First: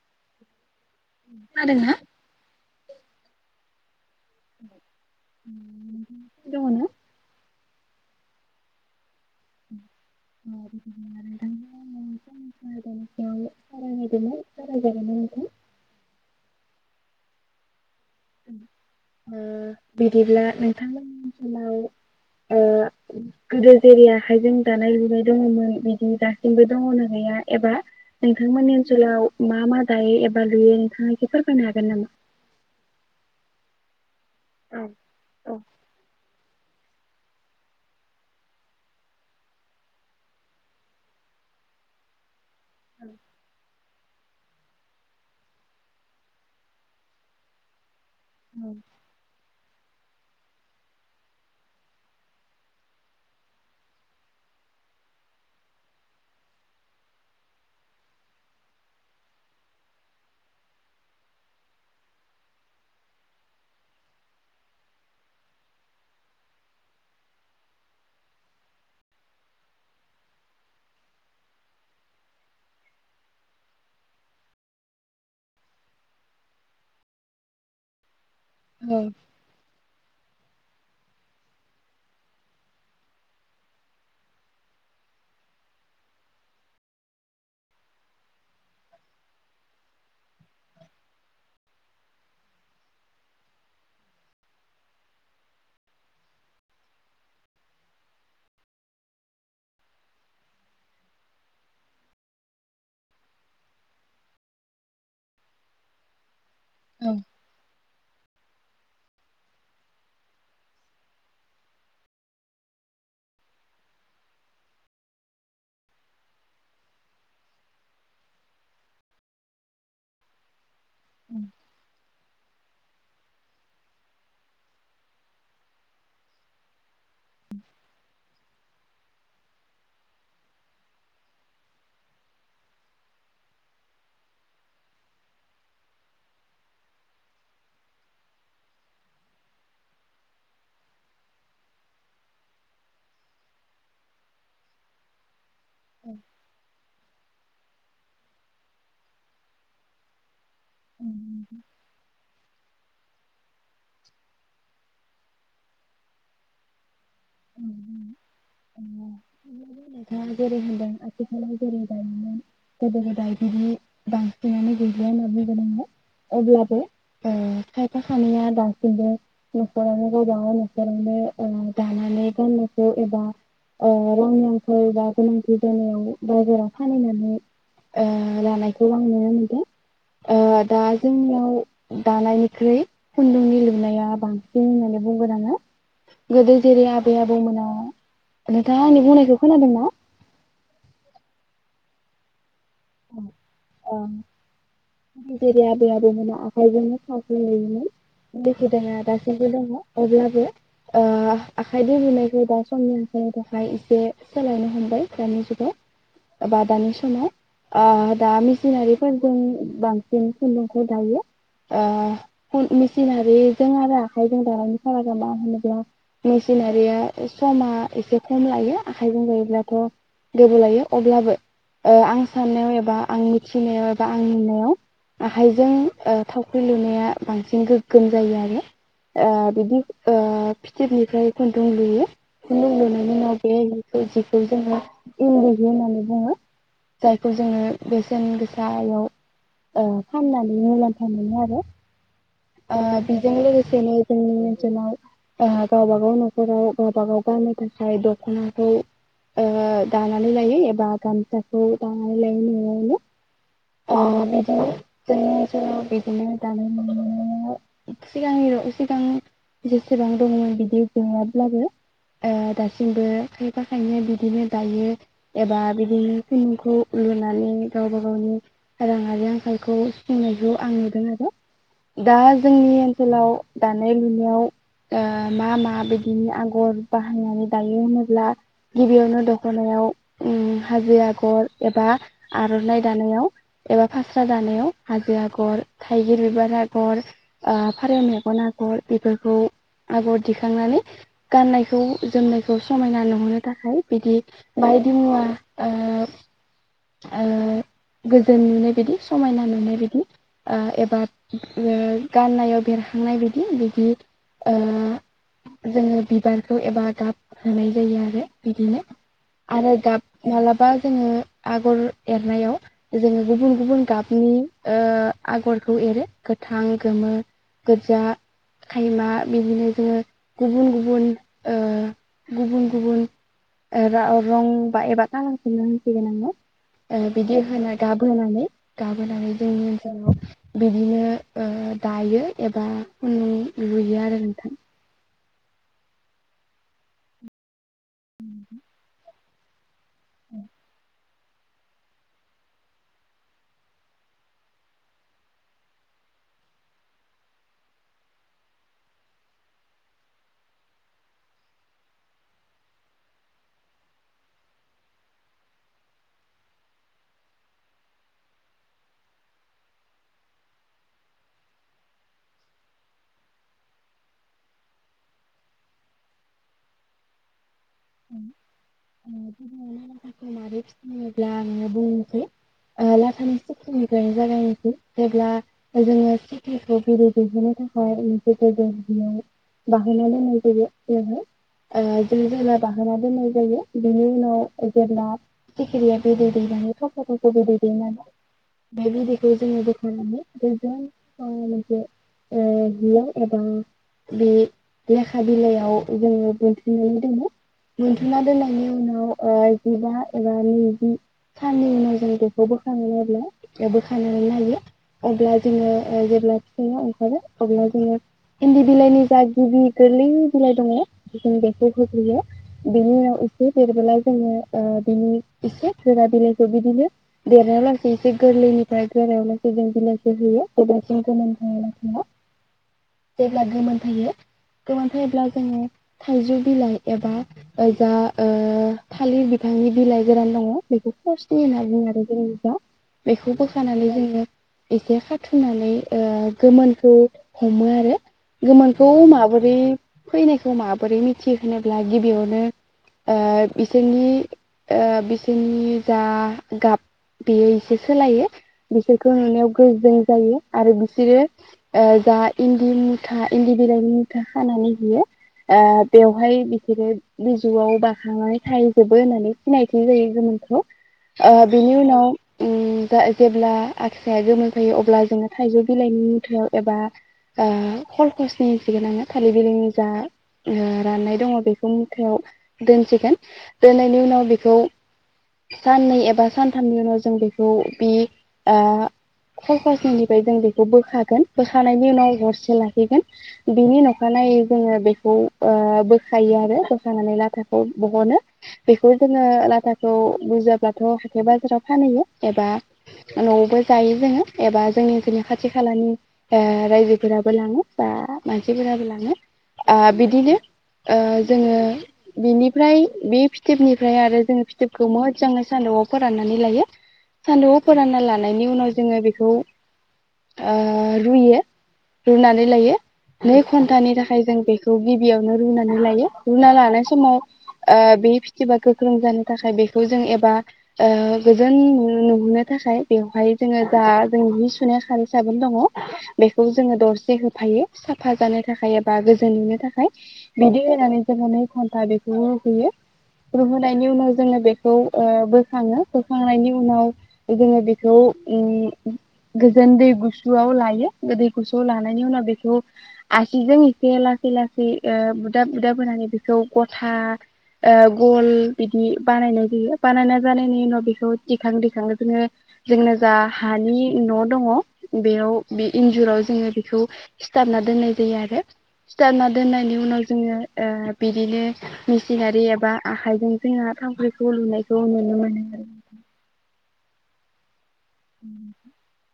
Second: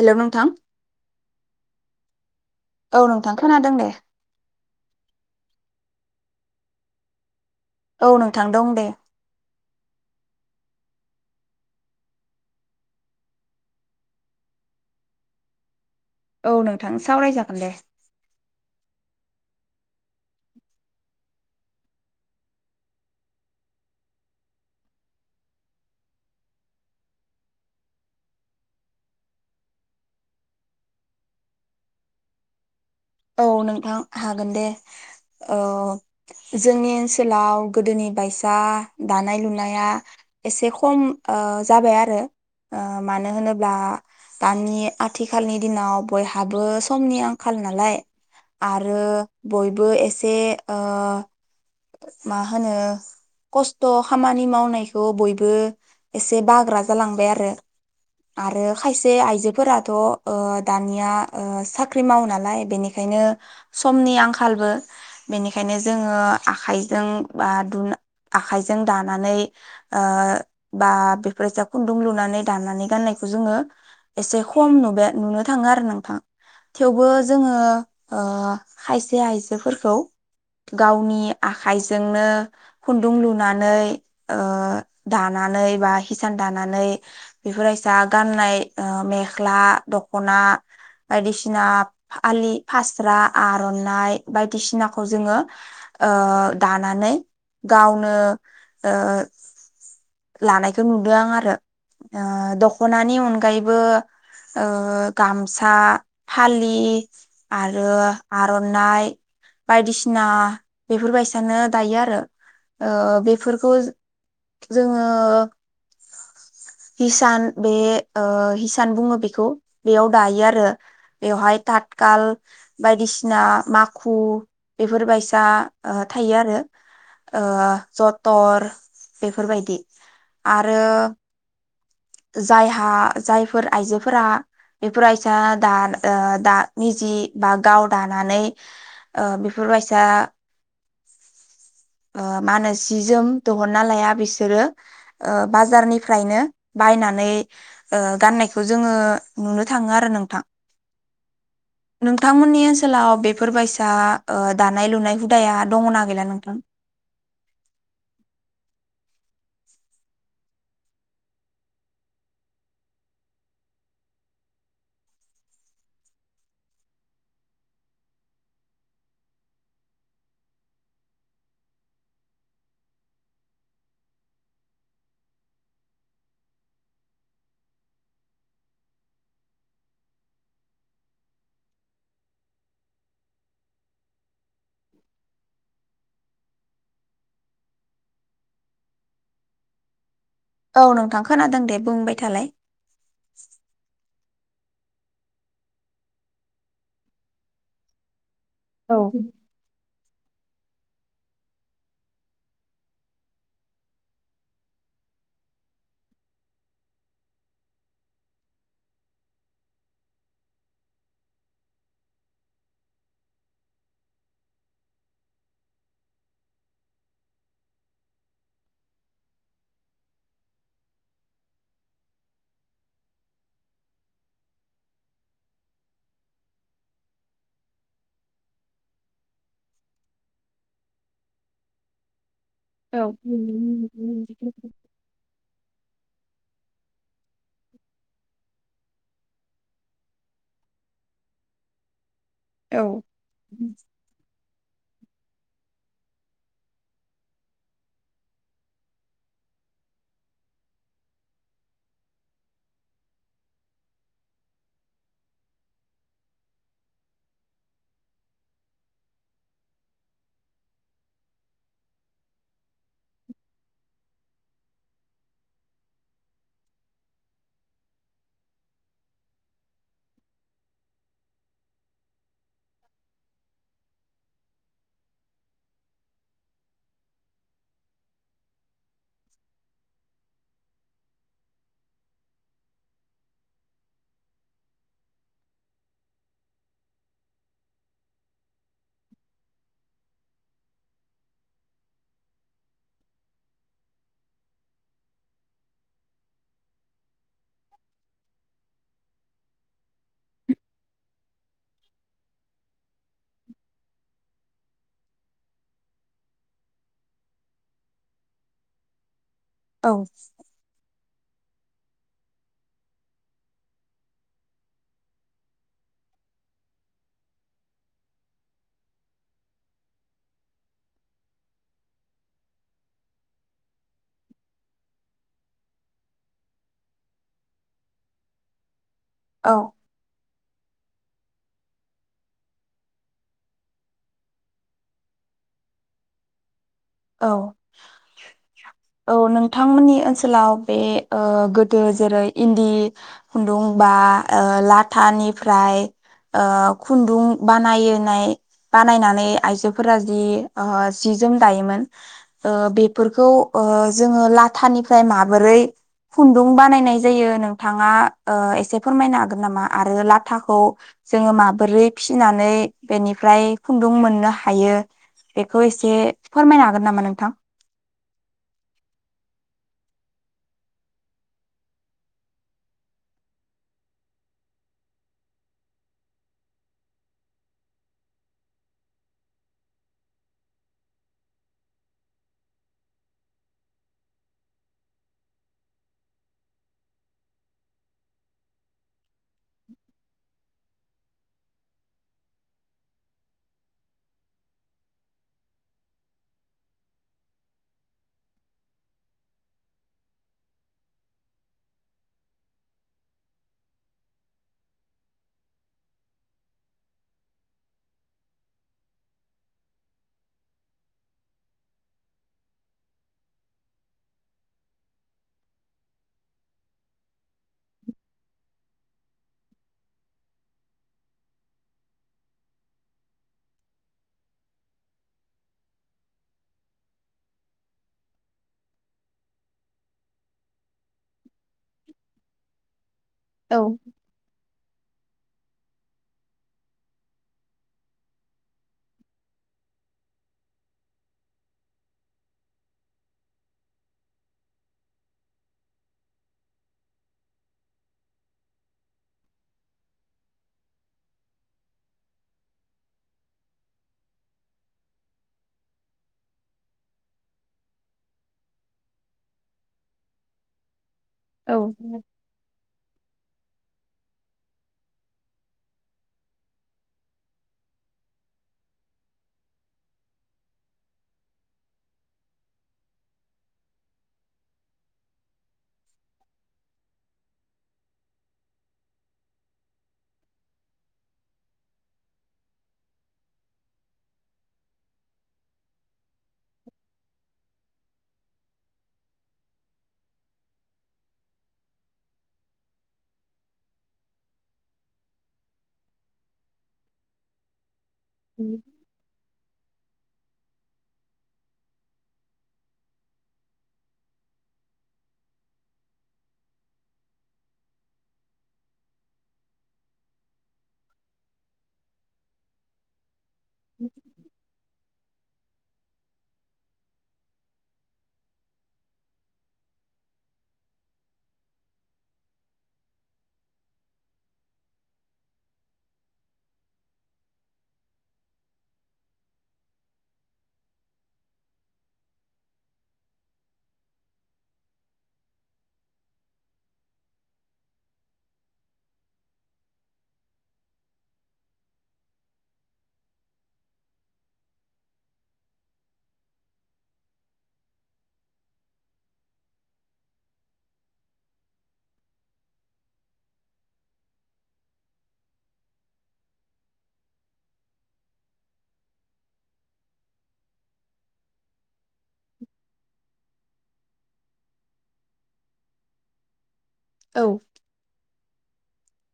Hello नोंथां खोनादों ना औ नोंथां खोनादों दे दङ ना औ नोंथां दं दे [unintelligible] खोनादों ना जागाय जागोन ना नोंथां औ नोंथां सावरायजागोन दे ओ बिदिब्ला नोंथांमोननि ओनसोलाव ओ गोदो जेरै आखाइजों दानाय लुनाय दङमोन बिदि दासिमबो दङना गैया एबा नोंथांमोननि ओनसोलाव मा मा दायो एबा लुयो नोंथाङा एसे फोरमायनो हागोन नामा औ नोंथां हागोन दे औ औ ओ जोंनि ओनसोलाव गोदोनि बायसा दानाय लुनाया एसे खम ओ जाबाय आरो ओ मानो होनोब्ला दानि आथिखालनि दिनाव बयहाबो समनि आंखाल नालाय आरो बयबो ए से ओ मा होनो खस्थ' खामानि मावनायखौ बयबो एसे बाग्रा जालांबाय आरो आरो खायसे आइजोफोराथ' ओ दानिया ओ साख्रि मावो नालाय बेनि खायनो समनि आंखालबो बेनिखायनो जोङो आखाइजों बा आखाइजों दानानै ओ बा बेफोर जा खुन्दुं लुनानै दानानै गाननायखौ जोङो एसे खम नुबा नुनो थाङो आरो नोंथां थेवबो जोङो ओ औ खायसे आइजोफोरखौ गावनि आखाइजोंनो खुन्दुं लुनानै ओ दानानै बा हिसान दानानै बेफोर बायसा गाननाय मेख्ला दखना बायदिसिना फालि फासरा आर'नाइ बायदिसिनाखौ जोङो ओ दानानै गावनो ओ लानायखौ नुदों आं आरो दख'नानि अनगायैबो ओ गामसा फालि औ आरो आर'नाइ बायदिसिना बेफोर बायसानो दायो आरो ओ बेफोरखौ जोङो हिसान बे ओ हिसान बुङो बेखौ बेयाव दायो आरो बेहाय थतखाल बायदिसिना माखु बेफोर बायसा थायो आरो जथर बेफोरबायदि आरो जायहा जायफोर आइजोफोरा बेफोर बायसा दा ओ दा निजि बा गाव दानानै बेफोर बायसा माहोनो जि जोम दिहुना लाया बिसोरो ओ बाजारनिफ्रायनो बायनानै नै गाननायखौ जोङो नुनो थाङो आरो नोंथां। नोंथांमोननि ओनसोलाव बेफोर बायसा दानाय लुनाय हुदाया दङना गैला नोंथां? औ नोंथाङा जेरै होनदों आथिखालाव जेरै दायोमोन गोदो गोदायनि बांसिनानो गैलिया होनना बुंगोनोनङो। अब्लाबो खायफा खानायया दासिमबो न'खरावनो गबाङाव न'खरावनो दानानै गानायखौ एबा रांनिफोर आंखाल बा गोनांथि जानायाव बाजाराव फलिनानै लानायखौ आं नुनो मोनदों। दा जोंनियाव दानायनिख्रुइ खुन्दुंनि लुनाया बांसिन होननानै बुंगोन आंओ गोदो जेरै आबै आबौमोना नोंथाङा आंनि बुंनायखौ खोनादों ना? औ नोंथां खोनादों दे बुंबाय थालाय। औ। जेरै आबै आबौमोना आखाइजोंनो सोंगहोयु मोन। बे औ हुदाया दासिमबो दं। अब्लाबो आखाइ दगनायखौ दा समनि आंखायनि थाखाय एसे सोलायनो हमबाय दानि जुगाव बा दानि समाव अ दा मेसिनारिफोरजों बांसिन खुन्दुंखौ दायो मेसिनारिजों आरो आखाइजों दानायनि फारागा मा होनोब्ला मेसिनारिया समा एसे खम लायो आखाइजों दायोब्लाथ' गोबाव लायो अब्लाबो। आं साननायाव एबा आं मिथिनायाव एबा आं नुनायाव, आखाइजों थावख्रि लुनाया बांसिन गोगोम जायो। आरो बिदि फिथोबनिफ्राय खुन्दुं लुयो। औ लोंगनानै उन बे जिखौ जोङो इंदि जि होननानै बुङो। जायखौ जोङो बेसेन गोसायाव ओ फाननानै मुलाम्फा मोनो आरो। आ औ बेजों लोगोसे नो जोंनि जोंनाव आ गावबा गाव नखराव गावबा गाव गाननो थाखाय दखनाखौ, ओ दानानै लायो एबा गामसाखौ दानानै लायो नआवनो बिदिनो [unintelligible] सिगांनि सिगां जेसेबां दङमोन बिदि गैयाब्लाबो ओ दासिमबो खायफा खायनो बिदिनो दायो एबा बिदिनो खुन्दुंखौ लुनानै गावबा गावनि राङारि आंखालखौ सुफुंनायखौ आं नुदों आरो। दा जोंनि ओनसोलाव दानाय लुनायाव, आ मा मा बिदिनि आगर बाहायनानै दायो होनोब्ला? गिबियावनो दखनायाव उम हाजो आगर एबा आरनाइ दानायाव एबा फास्रा दानायाव हाजो आगर, थाइगिर बिबारा आगर फारौ मेगन आगर बेफोरखौ आगर दिखांनानै, गाननायखौ जोमनायखौ समायना नुहोनो थाखाय। बिदि बायदि मुवा ओ ओ गोजोन नुनाय बायदि समायना नुनाय बायदि, आ एबा उम गाननायाव बेरखांनाय बायदि बिदि ओ जोङो बिबारखौ एबा गाब होनाय जायो आरो बिदिनो। आरो गाब माब्लाबा जोङो आगर एरनायाव, जोङो गुबुन गुबुन गाबनि ओ आगरखौ एरो गोथां, गोमो, गोजा, खायमा बिदिनो जोङो गुबुन गुबुन ओ गुबुन गुबुन रं बा एबा खालारखौनो होनसिगोन आङो। ओ बिदि होनो गाब होनानै गाब होनानै औ जोंनि ओनसोलाव बिदिनो ओ दायो एबा लु लुयो आरो नोंथां। औ। औ नोंथांमोननि ओनसोलाव बे ओ गोदो जेरै इन्दि खुन्दुं बा ओ लाथानिफ्राय ओ खुन्दुं बानायनाय बानायनानै आइजोफोरा जि ओ जि जोम दायोमोन। ओ बेफोरखौ जोङो लाथानिफ्राय माबोरै खुन्दुं बानायनाय जायो? नोंथाङा ओ एसे फोरमायनो हागोन नामा? आरो लाथाखौ जोङो माबोरै फिनानै बेनिफ्राय खुन्दुं मोननो हायो? बेखौ एसे फोरमायनो हागोन हागोन नामा नोंथां? [unintelligible] ब्ला आङो बुंनोसै लाथानि सिकिनिफ्रायनो जागायनोसै जेब्ला जोङो सिख्रिखौ बिदै दैहोनो थाखाय मोनसे [unintelligible] बाहोना दोननाय जायो जोङो [unintelligible] बाहोना दोननाय जायो, बिनि उनाव जेब्ला सिखिरिया बिदै दैनानै थफ थफ बिदै दैनानै। बे बिदैखौ जोङो बोखांनानै गोजोन मोनसे ओ हिआव एबा बे लेखा बिलाइयाव जोङो बोन्थुमनानै दोनो। बोनथुमना दोननायनि उनाव ओ जिबा एबा नैजि साननि उनाव जों बेखौ बोखाङोब्ला, बोखांनानै नायो अब्ला जोङो जेब्ला फिसाया ओंखारो अब्ला जोङो इन्दि बिलाइनि जा गिबि गोरलै बिलाइ दङ जों बेखौ होग्रोयो। बेनि उनाव एसे देरबोला जोङो ओ बिनि एसे गोरा बिलाइखौ बिदिनो देरनायाव लासै एसे गोरलैनिफ्राय गोरायाव लासै जों बिलाइखौ होयो [unintelligible] जेब्ला गोमोन फैयो गोमोन फैब्ला जोङो थाइजौ बिलाइ एबा जा ओ थालिर बिफांनि बिलाइ गोरान दङ बेखौ फार्स्ट सि होनना बुङो आरो जोंनि जा बेखौ औ बोखानानै जोङो एसे खाथुमनानै, ओ गोमोनखौ हमो आरो। गोमोनखौ माबोरै फैनायखौ माबोरै मिथियो? होनोब्ला गिबियावनो आ बिसोरनि आ बिसोरनि। जा गाब बेयो एसे सोलायो बिसोरखौ नुनायाव गोजों जायो, आरो बिसोरो आ जा इन्दि मुथा इन्दि बिलाइनि मुथा खानानै होयो आ बेव हाय बिसोरो गोजौआव बाखांनानै थाहैजोबो होननानै सिनायथि होयो गोमोनखौ। आ बेनि उनाव उम दा जेब्ला आस्राया गोमोन जायो अब्ला जोङो थाइजौ बिलाइनि मुथायाव एबा ओ खलखसनि [unintelligible] थालिर बिलाइनि जा ओ राननाय दङ बेखौ मुथायाव दोनसिगोन दोननायनि उनाव बेखौ साननै एबा सानथामनि उनाव जों बेखौ बे आ खलखसनिफ्राय जों बेखौ बोखागोन बोखानायनि उनाव हरसे लाखिगोन बिनि अखानायै जोङो बेखौ ओ बोखायो आरो बोखानानै लाथाखौ बहनो बेखौ जोङो लाथाखौ बुरजाब्लाथ हाथाय बाजाराव फानहैयो एबा नआवबो जायो जोङो एबा जोंनि जोंनि खाथि खालानि ओ रायजोफोराबो लाङो। बा औ मानसिफोराबो लाङो आ बिदिनो ओ जोङो बिनिफ्राय बे फिथोबनिफ्राय आरो जोङो फिथोबखौ मोजाङै सान्दुंआव फोराननानै लायो सानदुंआव फोरानना लानायनि उनाव जोङो बेखौ ओ रुयो रुनानै लायो। नै घन्टानि थाखाय जों बेखौ गि बियावनो रुनानै लायो रुना लानाय समाव आ बे फिथोबा गोख्रों जानो थाखाय बेखौ जों एबा गोजों नुहोनो थाखाय बेवहाय जोङो जा जोंनि जि सुनाय खारै साबोन दङ बेखौ जोङो दरसे होफायो साफा जानो थाखाय एबा गोजों नुनो थाखाय। बिदि होनानै जोङो नै घन्टा बेखौ रुहोयो रुहोनायनि उनाव जोङो बेखौ ओ बोखाङो बोखांनायनि उनाव जोङो बेखौ उम गोजों दै गुसुआव लायो गोदै गुसुआव लानायनि उनाव बेखौ आसिजों एसे लासै लासै जि ओ बुदाब बुदाब होनानै बेखौ गथा ओ गल बिदि बानायनाय जायो बानायना जानायनि उनाव बेखौ दिखां दिखां जोङो जोंनो जा हानि न दङ बेयाव बे इन्जुराव जोङो बेखौ सिथाबना दोननाय जायो आरो सिथाबना दोननायनि उनाव जोङो ओ बिदिनो मेसिनारि एबा आखाइजों जोङो थावख्रिखौ लुनायखौ नुनो मोनो औ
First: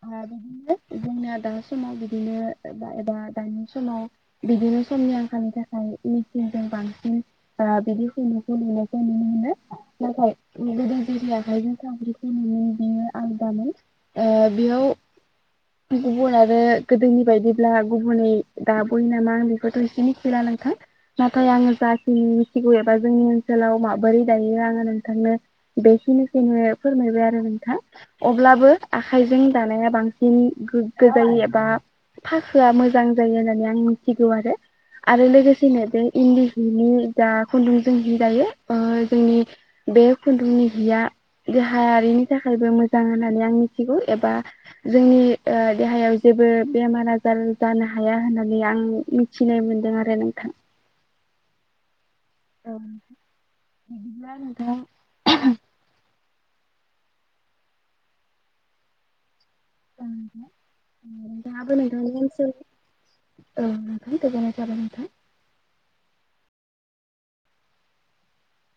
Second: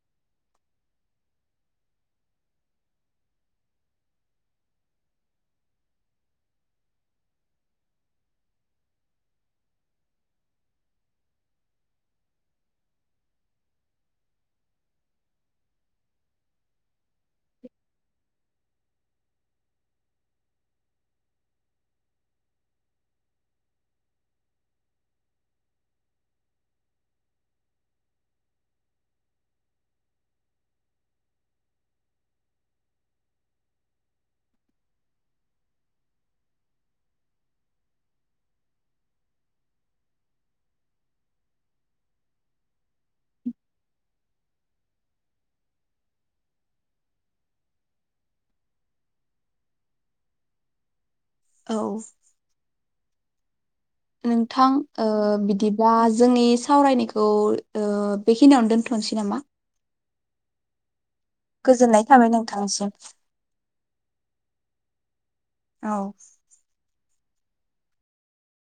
ओ बेदिनो जोंना दा समाव बिदिनो एबा एबा दानि समाव बिदिनो समनि आंखालनि थाखाय मेचिनजों बांसिन आ बिदि खुनदुंखौ लुनायखौ नुनो मोनो नाथाय गोदो जेरै आखाइजों थावख्रिखौ लुयो बियो आलदामोन आ बेयाव गुबुन आरो गोदोनि बायदिब्ला गुबुनै दाबय नामा आं बेखौथ एसे मिथिला नोंथां नाथाय आङो जाखि मिथिगौ एबा जोंनि ओनसोलाव माबोरै दायो आङो नोंथांनो बेखिनिखौनो फोरमायबाय आरो नोंथां अब्लाबो आखाइजों दानाया बांसिन गोग्गो जायो एबा फाखोआ मोजां जायो होननानै आं मिथिगौ आरो आरो लोगोसेनो बे इन्दि हिनि जा खुन्दुंजों हि दायो ओ जोंनि बे खुन्दुंनि हिया देहायारिनि थाखायबो मोजां होननानै आं मि थिगौ एबा जोंनि ओ देहायाव जेबो बेमार आजार जानो हाया होननानै आं मिथिनाय मोनदों आरो नोंथां। औ औ नोंथां ओ बिदिब्ला जोंनि सावरायनायखौ ओ बेखिनियावनो दोनथ'नोसै नामा [unintelligible] नोंथाङाबो गोजोननाय नोंथांनि थाबाय ओनसोल नोंथांसिम औ नोंथां गोजोनाय थांबाय नों औ